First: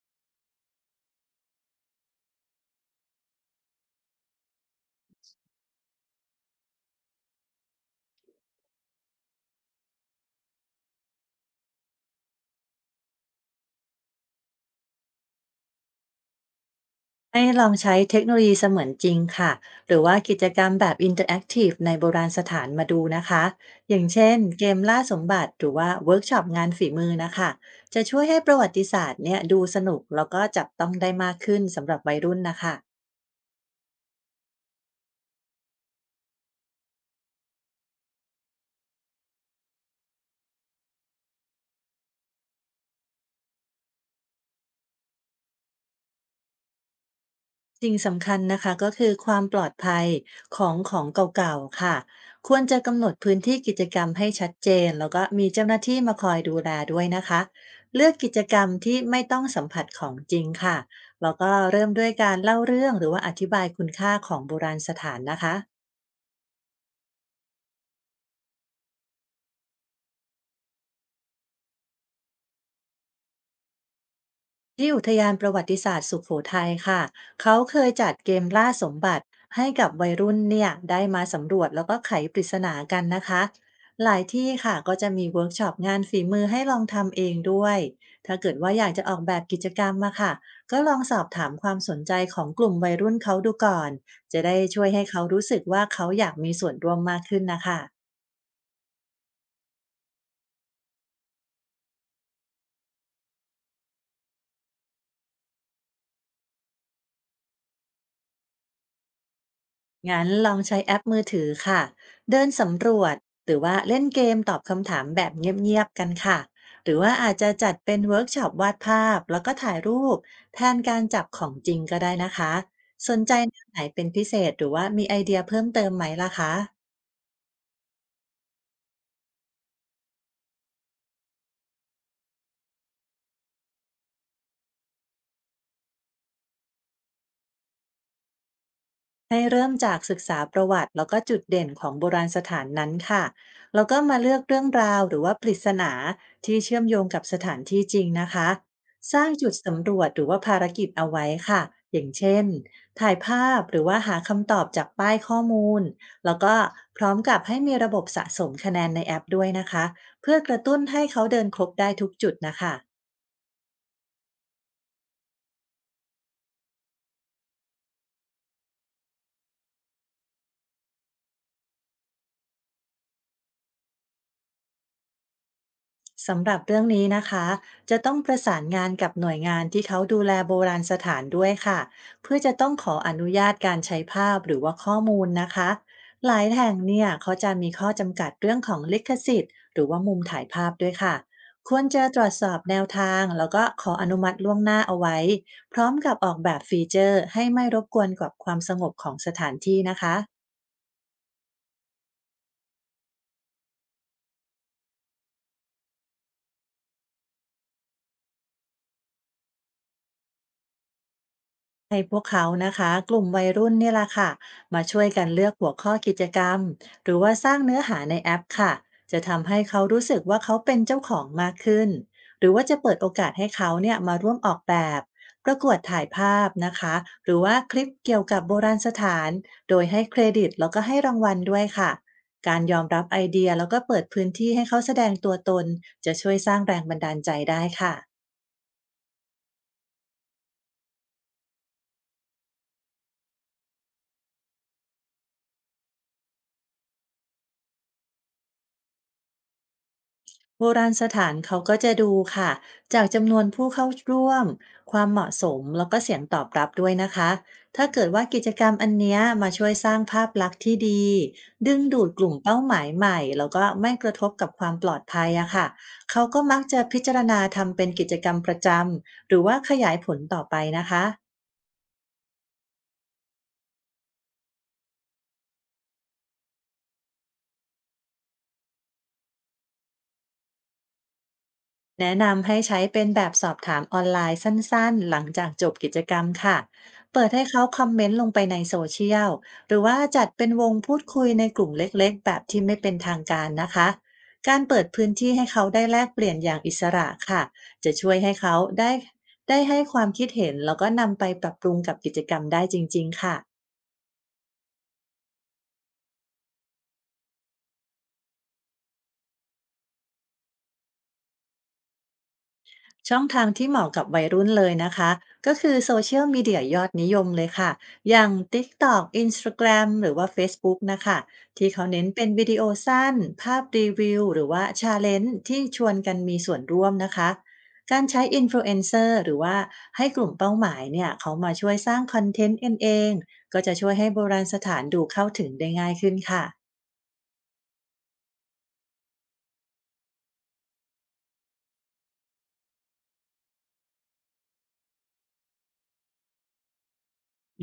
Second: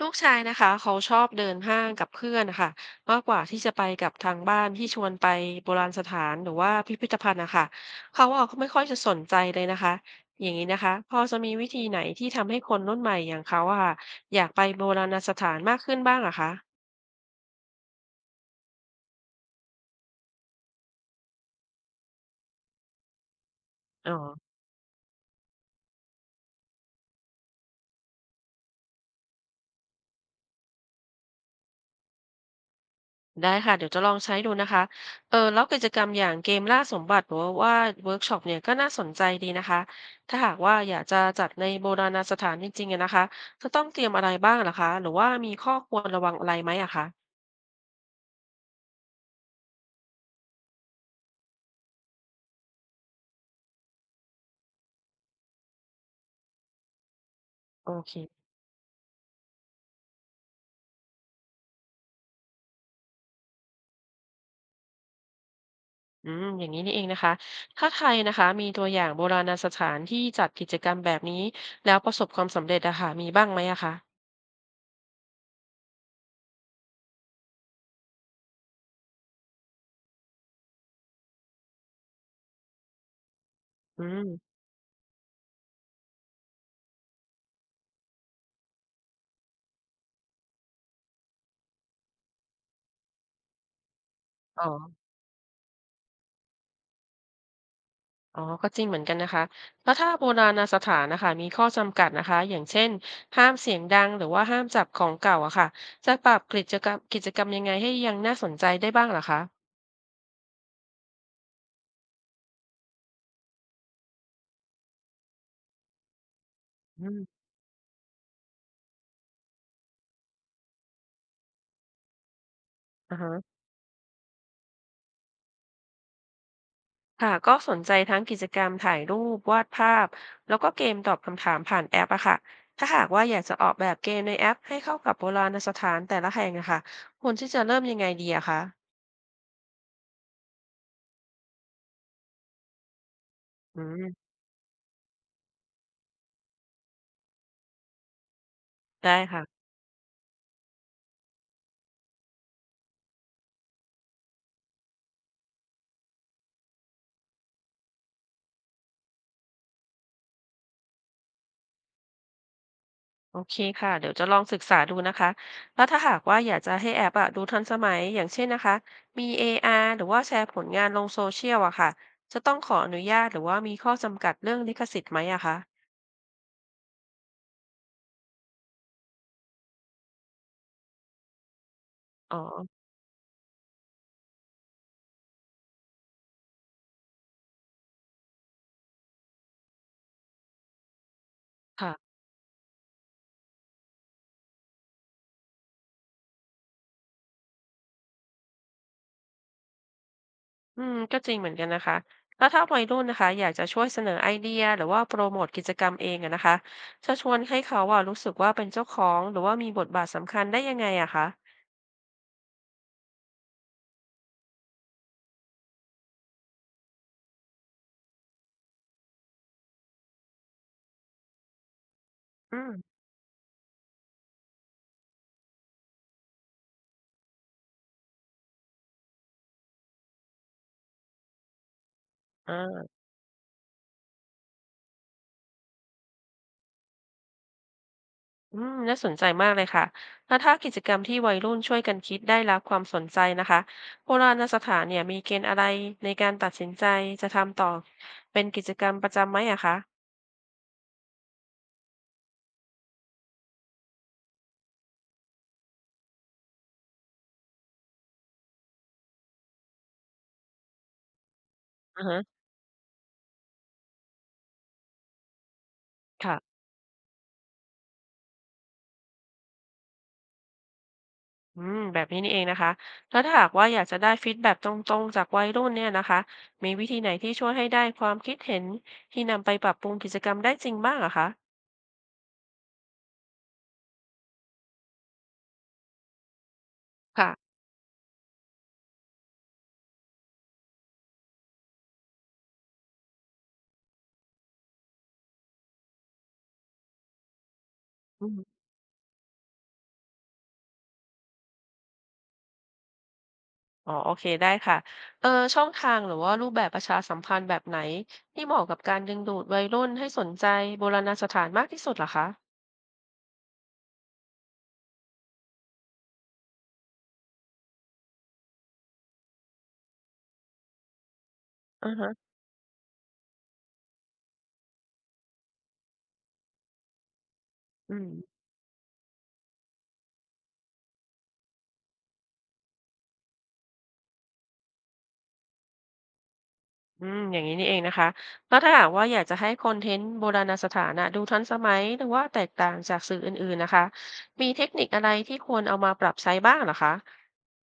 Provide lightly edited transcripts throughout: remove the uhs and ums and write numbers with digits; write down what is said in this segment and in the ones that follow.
ลูกชายนะคะเขาชอบเดินห้างกับเพื่อนนะคะมากกว่าที่จะไปกับทางบ้านที่ชวนไปโบราณสถานหรือว่าพิพิธภัณฑ์นะคะเขาอ่ะก็ไม่ค่อยจะสนใจเลยนะคะอย่างนี้นะคะพอจะมีวิธีไหนที่ทำให้คนรุ่นใหม่อย่างเขาอะค่ะอยากไปโบราณสถานมากขึ้นบ้างอะคะให้ลองใช้เทคโนโลยีเสมือนจริงค่ะหรือว่ากิจกรรมแบบอินเตอร์แอคทีฟในโบราณสถานมาดูนะคะอย่างอ๋อ เช่นเกมล่าสมบัติหรือว่าเวิร์กช็อปงานฝีมือนะคะจะช่วยให้ประวัติศาสตร์เนี่ยดูสนุกแล้วก็จับต้องได้มากขึ้นสำหรับวัยรุ่นนะคะ ได้ค่ะเดี๋ยวจะลองใช้ดูนะคะเออแล้วกิจกรรมอย่างเกมล่าสมบัติหรือว่าเวิร์กช็อปเนี่ยก็น่าสนใจดีนะคะถ้าหากว่าอยากจะจัดในโบราณสถานจริงๆอะนะคะจะต้องเตรียมอะไรบ้างเหรอคะหรือว่ามีข้อควรระวังอะไรไหมอะคะสิ่งสำคัญนะคะก็คือความปลอดภัยของเก่าๆค่ะควรจะกำหนดพื้นที่กิจกรรมให้ชัดเจนแล้วก็มีเจ้าหน้าที่มาคอยดูแลด้วยนะคะโอเลือเคกกิจกรรมที่ไม่ต้องสัมผัสของจริงค่ะแล้วก็เริ่มด้วยการเล่าเรื่องหรือว่าอธิบายคุณค่าของโบราณสถานนะคะ อืมอย่างนี้นี่เองนะคะถ้าไทยนะคะมีตัวอย่างโบราณสถานที่จัดกิจกรรมแบบนี้แล้วประสบความสำเร็จอะค่ะมีบ้างไหมอะคะที่อุทยานประวัติศาสตร์สุโขทัยค่ะ เขาเคยจัดเกมล่าสมบัติให้กับวัยรุ่นเนี่ยได้มาสำรวจแล้วก็ไขปริศนากันนะคะ อืหลายที่มค่ะก็จะมีเวิร์กช็อปงานฝีมือให้ลองทำเองด้วย ถ้าเกิดว่าอยากจะออกแบบกิจกรรมมาค่ะ ก็ลองสอบถามความสนใจของกลุ่มวัยรุ่นเขาดูก่อน จะได้อ๋อ ช่วยให้เขารู้สึกว่าเขาอยากมีส่วนร่วมมากขึ้นนะคะ อ๋อ ก็จริงเหมือนกันนะคะแล้วถ้าโบราณสถานนะคะมีข้อจำกัดนะคะอย่างเช่นห้ามเสียงดังหรือว่าห้ามจับของเก่าอะค่ะจะปรับกิจกรรมยังไงให้ยังน่าสนใจได้บ้างเหรอคะงั้นลองใช้แอปมือถือค่ะเดินสำรวจหรือว่าเล่นเกมตอบคำถามแบบเงียบๆกันค่ะหรืออืว่ามอาจจะจัดเป็นเวิร์กช็อปวาดภาพแล้วก็ถ่ายรูปแทนการจับของจริงก็ได้นะคะสอ่านฮะใจแนวไหนเป็นพิเศษหรือว่ามีไอเดียเพิ่มเติมไหมล่ะคะ ค่ะก็สนใจทั้งกิจกรรมถ่ายรูปวาดภาพแล้วก็เกมตอบคำถามผ่านแอปอะค่ะถ้าหากว่าอยากจะออกแบบเกมในแอปให้เข้ากับโบราณสถานแต่ละแห่งอะค่ะควรที่จะเริ่มยังไงดีอะคะให้เริ่มจากศึกษาประวัติแล้วก็จุดเด่นของโบราณสถานนั้นค่ะอืแล้วก็มามเลือกเรื่องราวหรือว่าปริศนาที่เชื่อมโยงกับสถานที่จริงนะคะสได้ร้างจุดค่ะ สำรวจหรือว่าภารกิจเอาไว้ค่ะอย่างเช่นถ่ายภาพหรือว่าหาคำตอบจากป้ายข้อมูล แล้วก็พร้อมกับให้มีระบบสะสมคะแนนในแอปด้วยนะคะเพื่อกระตุ้นให้เขาเดินครบได้ทุกจุดนะคะ โอเคค่ะเดี๋ยวจะลองศึกษาดูนะคะแล้วถ้าหากว่าอยากจะให้แอปอะดูทันสมัยอย่างเช่นนะคะมีเออาร์หรือว่าแชร์ผลงานลงโซเชียลอะค่ะจะต้องขออนุญาตหรือว่ามีข้อจำกัดเรื่องลิขสิทธิ์ไหมอะคะสำหรับเรื่องนี้นะคะจะต้องประสานงานกับหน่วยงานที่เขาดูแลโบราณสถานด้วยค่ะอ๋เพื่ออจะต้องขออนุญาตการใช้ภาพหรือว่าข้อมูลนะคะหลายแห่งเนี่ยเขาจะมีข้อจำกัดเรื่องของลิขสิทธิ์หรือว่ามุมถ่ายภาพด้วยค่ะควรค่ะจะตรวจสอบแนวทางแล้วก็ขออนุมัติล่วงหน้าเอาไว้พร้อมกับออกแบบฟีเจอร์ให้ไม่รบกวนกับความสงบของสถานที่นะคะ อืมก็จริงเหมือนกันนะคะแล้วถ้าวัยรุ่นนะคะอยากจะช่วยเสนอไอเดียหรือว่าโปรโมทกิจกรรมเองอะนะคะจะชวนให้เขาอะรู้สึกว่าเป็นเจ้าของหรือว่ามีบทบาทสำคัญได้ยังไงอะคะให้พวกเขานะคะกลุ่มวัยรุ่นเนี่ยละค่ะมาช่วยกันเลือกหัวข้อกิจกรรมหรือว่าสร้างเนื้อหาในแอปค่ะจะทำให้เขารู้สึกว่าเขาเป็นเจ้าของมากขึ้นหรืออืว่ามจะเปิดโอกาสให้เขาเนี่ยมาร่วมออกแบบประกวดถ่ายภาพนะคะหรือว่าคลิปเกี่ยวกับโบราณสถานโดยให้เครดิตแล้วก็ให้รางวัลด้วยค่ะการยอมอ่า รับไอเดียแล้วก็เปิดพื้นที่ให้เขาแสดงตัวตนจะช่วยสร้างแรงบันดาลใจได้ค่ะ อืมน่าสนใจมากเลยค่ะแล้วถ้ากิจกรรมที่วัยรุ่นช่วยกันคิดได้รับความสนใจนะคะโบราณสถานเนี่ยมีเกณฑ์อะไรในการตัดสินใจจะทำต่อเป็นกิจกรรมประจำไหมอะคะโบราณสถานเขาก็จะดูค่ะจากจำนวนผู้เข้าร่วมความเหมาะสมแล้วก็เสียงตอบรับด้วยนะคะถ้าเกิดว่ากิจกรรมอันเนี้ยมาช่วยสร้างภาพลักษณ์ที่ดีดึงอืดูอดฮะกลุ่มเป้าหมายใหม่แล้วก็ไม่กระทบกับความปลอดภัยอะค่ะเขาก็ค่ะมักจะพิจารณาทำเป็นกิจกรรมประจำหรือว่าขยายผลต่อไปนะคะ อืมแบบนี้นี่เองนะคะแล้วถ้าหากว่าอยากจะได้ฟีดแบ็กตรงๆจากวัยรุ่นเนี่ยนะคะมีวิธีไหนที่ช่วยให้ได้ความคิดเห็นที่นำไปปรับปรุงกิจกรรมได้จริงบ้างอะคะแนะนำให้ใช้เป็นแบบสอบถามออนไลน์สั้นๆหลังจากจบกิจกรรมค่ะเปิดให้ค่ะ เขาคอมเมนต์ลงไปในโซเชียลหรือว่าจัดเป็นวงพูดคุยในกลุ่มเล็กๆแบบที่ไม่เป็นทางการนะคะการเปิดพื้นที่ให้เขาได้แลกเปลี่ยนอย่างอิสระค่ะ จะช่วยให้เขาได้ให้ความคิดเห็นแล้วก็นำไปปรับปรุงกับกิจกรรมได้จริงๆค่ะ อ๋อโอเคได้ค่ะเอ่อช่องทางหรือว่ารูปแบบประชาสัมพันธ์แบบไหนที่เหมาะกับการดึงดูดวัยรุ่นให้สนใจโบราณสถานมากที่สุดเหรอคะช่องทางที่เหมาะกับวัยรุ่นเลยนะคะก็คือโซเชียลมีเดียยอดนิยมเลยค่ะอย่าง TikTok Instagram หรือว่า Facebook นะคะที่อเขาอเน้นฮะเป็นวิดีโอสั้นภาพรีวิวหรือว่าชาเลนจ์ที่ชวนกันมีส่วนร่วมนะคะอืการมใช้อินฟลูเอนเซอร์หรือว่าให้กลุ่มเป้าหมายเนี่ยเขามาช่วยสร้างคอนเทนต์เองก็จะช่วยให้โบราณสถานดูเข้าถึงได้ง่ายขึ้นค่ะ อืมอย่างนี้นี่เองนะคะแล้วถ้าหากว่าอยากจะให้คอนเทนต์โบราณสถานน่ะดูทันสมัยหรือว่าแตกต่างจากสื่ออื่นๆนะคะมีเทคนิคอะไรที่ควรเอามาปรับใช้บ้างเหรอคะ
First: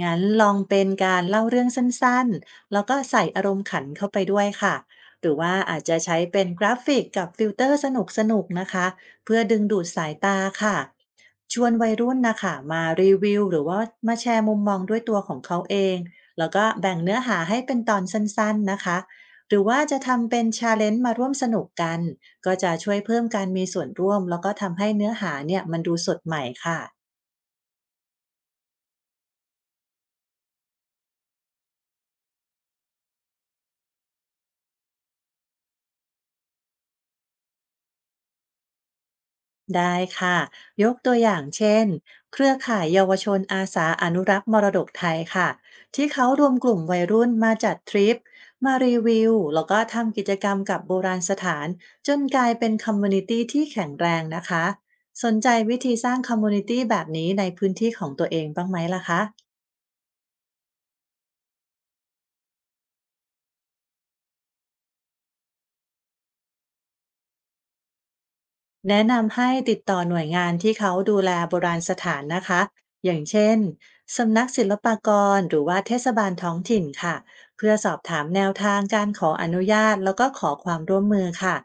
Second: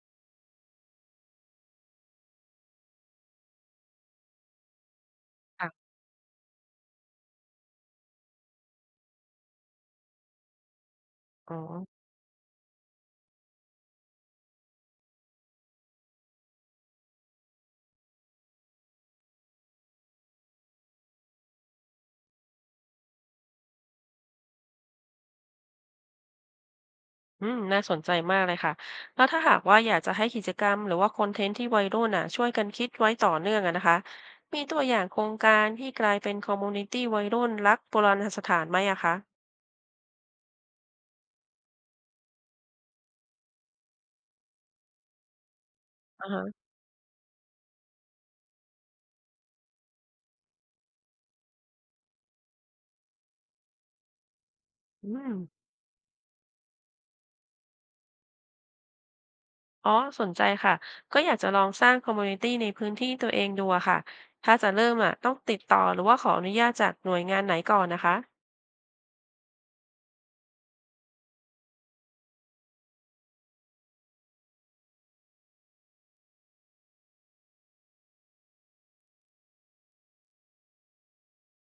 งั้นลองเป็นการเล่าเรื่องสั้นๆ แล้วก็ใส่อารมณ์ขันเข้าไปด้วยค่ะ หรือว่าอาจค่ะจะใช้เป็นกราฟิกกับฟิลเตอร์สนุกๆ นะคะ เพื่อดึงดูดสายตาค่ะ อ๋ชอ วนวัยรุ่นนะคะมารีวิวหรือว่ามาแชร์มุมมองด้วยตัวของเขาเอง แล้วก็แบ่งเนื้อหาให้เป็นตอนสั้นๆ นะคะ หรือว่าจะทำเป็นชาเลนจ์มาร่วมสนุกกัน ก็จะช่วยเพิ่มการมีส่วนร่วมแล้วก็ทำให้เนื้อหาเนี่ยมันดูสดใหม่ค่ะ อืมน่าสนใจมากเลยค่ะ แล้วถ้าหากว่าอยากจะให้กิจกรรมหรือว่าคอนเทนต์ที่วัยรุ่นน่ะช่วยกันคิดไว้ต่อเนื่องอะนะคะ มีตัวอย่างโครงการที่กลายเป็นคอมมูนิตี้วัยรุ่นรักโบราณสถานไหมอะคะได้ค่ะยกตัวอย่างเช่นเครือข่ายเยาวชนอาสาอนุรักษ์มรดกไทยค่ะที่เขาอ่ารฮะวมกลุ่มวัยรุ่นมาจัดทริปมารีวิวแล้วก็ทำกิจกรรมกับโบราณสถานจนกลายเป็นคอมมูนิตี้ที่แข็งแรงนะคะอืสมนใจวิธีสร้างคอมมูนิตี้แบบนี้ในพื้นที่ของตัวเองบ้างไหมล่ะคะ อ๋อสนใจค่ะ ก็อยากจะลองสร้างคอมมูนิตี้ในพื้นที่ตัวเองดูอะค่ะ ถ้าจะเริ่มอะต้องติดต่อหรือว่าขออนุญาตจากหน่วยงานไหนก่อนนะคะแนะนำให้ติดต่อหน่วยงานที่เขาดูแลโบราณสถานนะคะอย่างเช่นสำนักศิลปากรหรือว่าเทศบาลท้องถิ่นค่ะเพื่อสอบถามแนวทางการขออนุญาตแล้วก็ขอความร่วมมือค่ะ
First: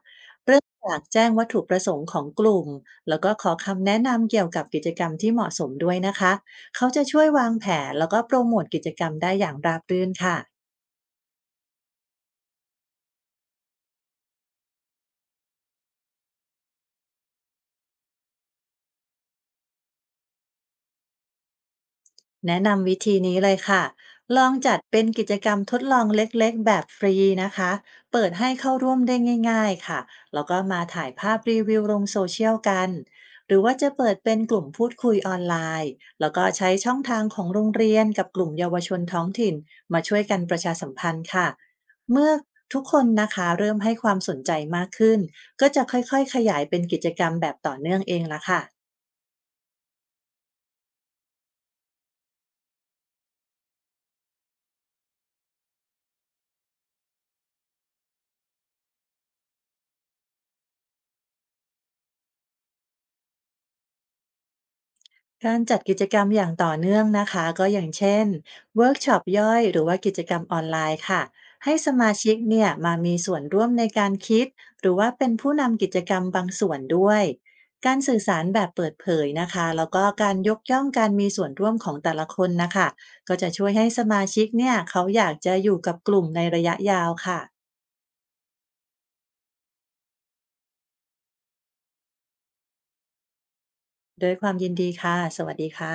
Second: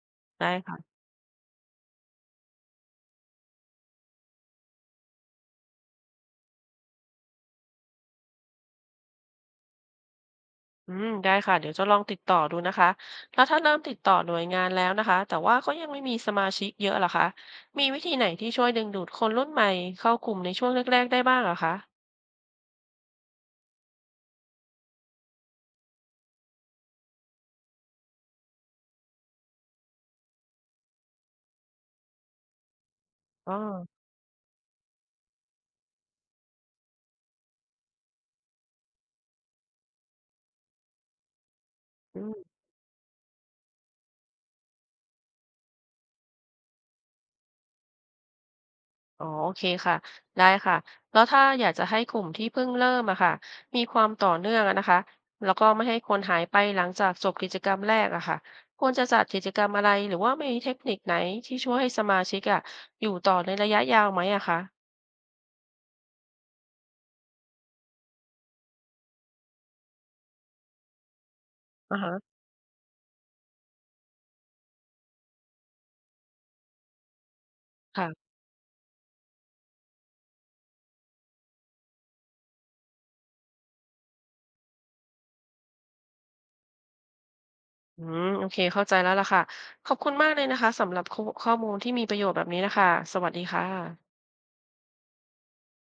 ได้เริ่มค่ะ จากแจ้งวัตถุประสงค์ของกลุ่มแล้วก็ขอคำแนะนำเกี่ยวกับกิจกรรมที่เหมาะสมด้วยนะคะเขาจะช่วยวางแผนแล้วก็โปรโมทกิจกรรมได้อย่างราบรื่นค่ะ อืมได้ค่ะเดี๋ยวจะลองติดต่อดูนะคะแล้วถ้าเริ่มติดต่อหน่วยงานแล้วนะคะแต่ว่าก็ยังไม่มีสมาชิกเยอะเหรอคะมีวิธีไหนที่ช่วยดึงดูดคนรุ่นใหม่เข้ากลุ่มในช่วงแรกๆได้บ้างเหรอคะแนะนำวิธีนี้เลยค่ะ ลองจัดเป็นกิจกรรมทดลองเล็กๆแบบฟรีนะคะ เปิดให้เข้าร่วมได้ง่ายๆค่ะแล้วก็มาถ่ายภาพรีวิวลงโซเชียลกันอ๋หอรือว่าจะเปิดเป็นกลุ่มพูดคุยออนไลน์ แล้วก็ใช้ช่องทางของโรงเรียนกับกลุ่มเยาวชนท้องถิ่นมาช่วยกันประชาสัมพันธ์ค่ะ อืเมื่อมทุกคนนะคะเริ่มให้ความสนใจมากขึ้นก็จะค่อยๆขยายเป็นกิจกรรมแบบต่อเนื่องเองละค่ะ อ๋อโอเคค่ะได้ค่ะแล้วถ้าอยากจะให้กลุ่มที่เพิ่งเริ่มอะค่ะมีความต่อเนื่องอะนะคะแล้วก็ไม่ให้คนหายไปหลังจากจบกิจกรรมแรกอะค่ะควรจะจัดกิจกรรมอะไรหรือว่ามีเทคนิคไหนที่ช่วยให้สมาชิกอะอยู่ต่อในระยะยาวไหมอะคะการจัดกิจกรรมอย่างต่อเนื่องนะคะก็อย่างเช่นเวิร์กช็อปย่อยหรือว่ากิจกรรมออนไลน์ค่ะให้สอ่ามาฮะชิกเนี่ยมามีส่วนร่วมในการคิดหรือว่าเป็นผู้นำกิจกรรมบางส่วนด้วยการสื่อค่ะ สารแบบเปิดเผยนะคะแล้วก็การยกย่องการมีส่วนร่วมของแต่ละคนนะคะก็จะช่วยให้สมาชิกเนี่ยเขาอยากจะอยู่กับกลุ่มในระยะยาวค่ะอืมโอเคเข้าใจแล้วล่ะค่ะขอบคุณมากเลยนะคะสำหรับข้อมูลที่มีประโยชน์แบบนี้นะคะสวัสดีค่ะด้วยความยินดีค่ะสวัสดีค่ะ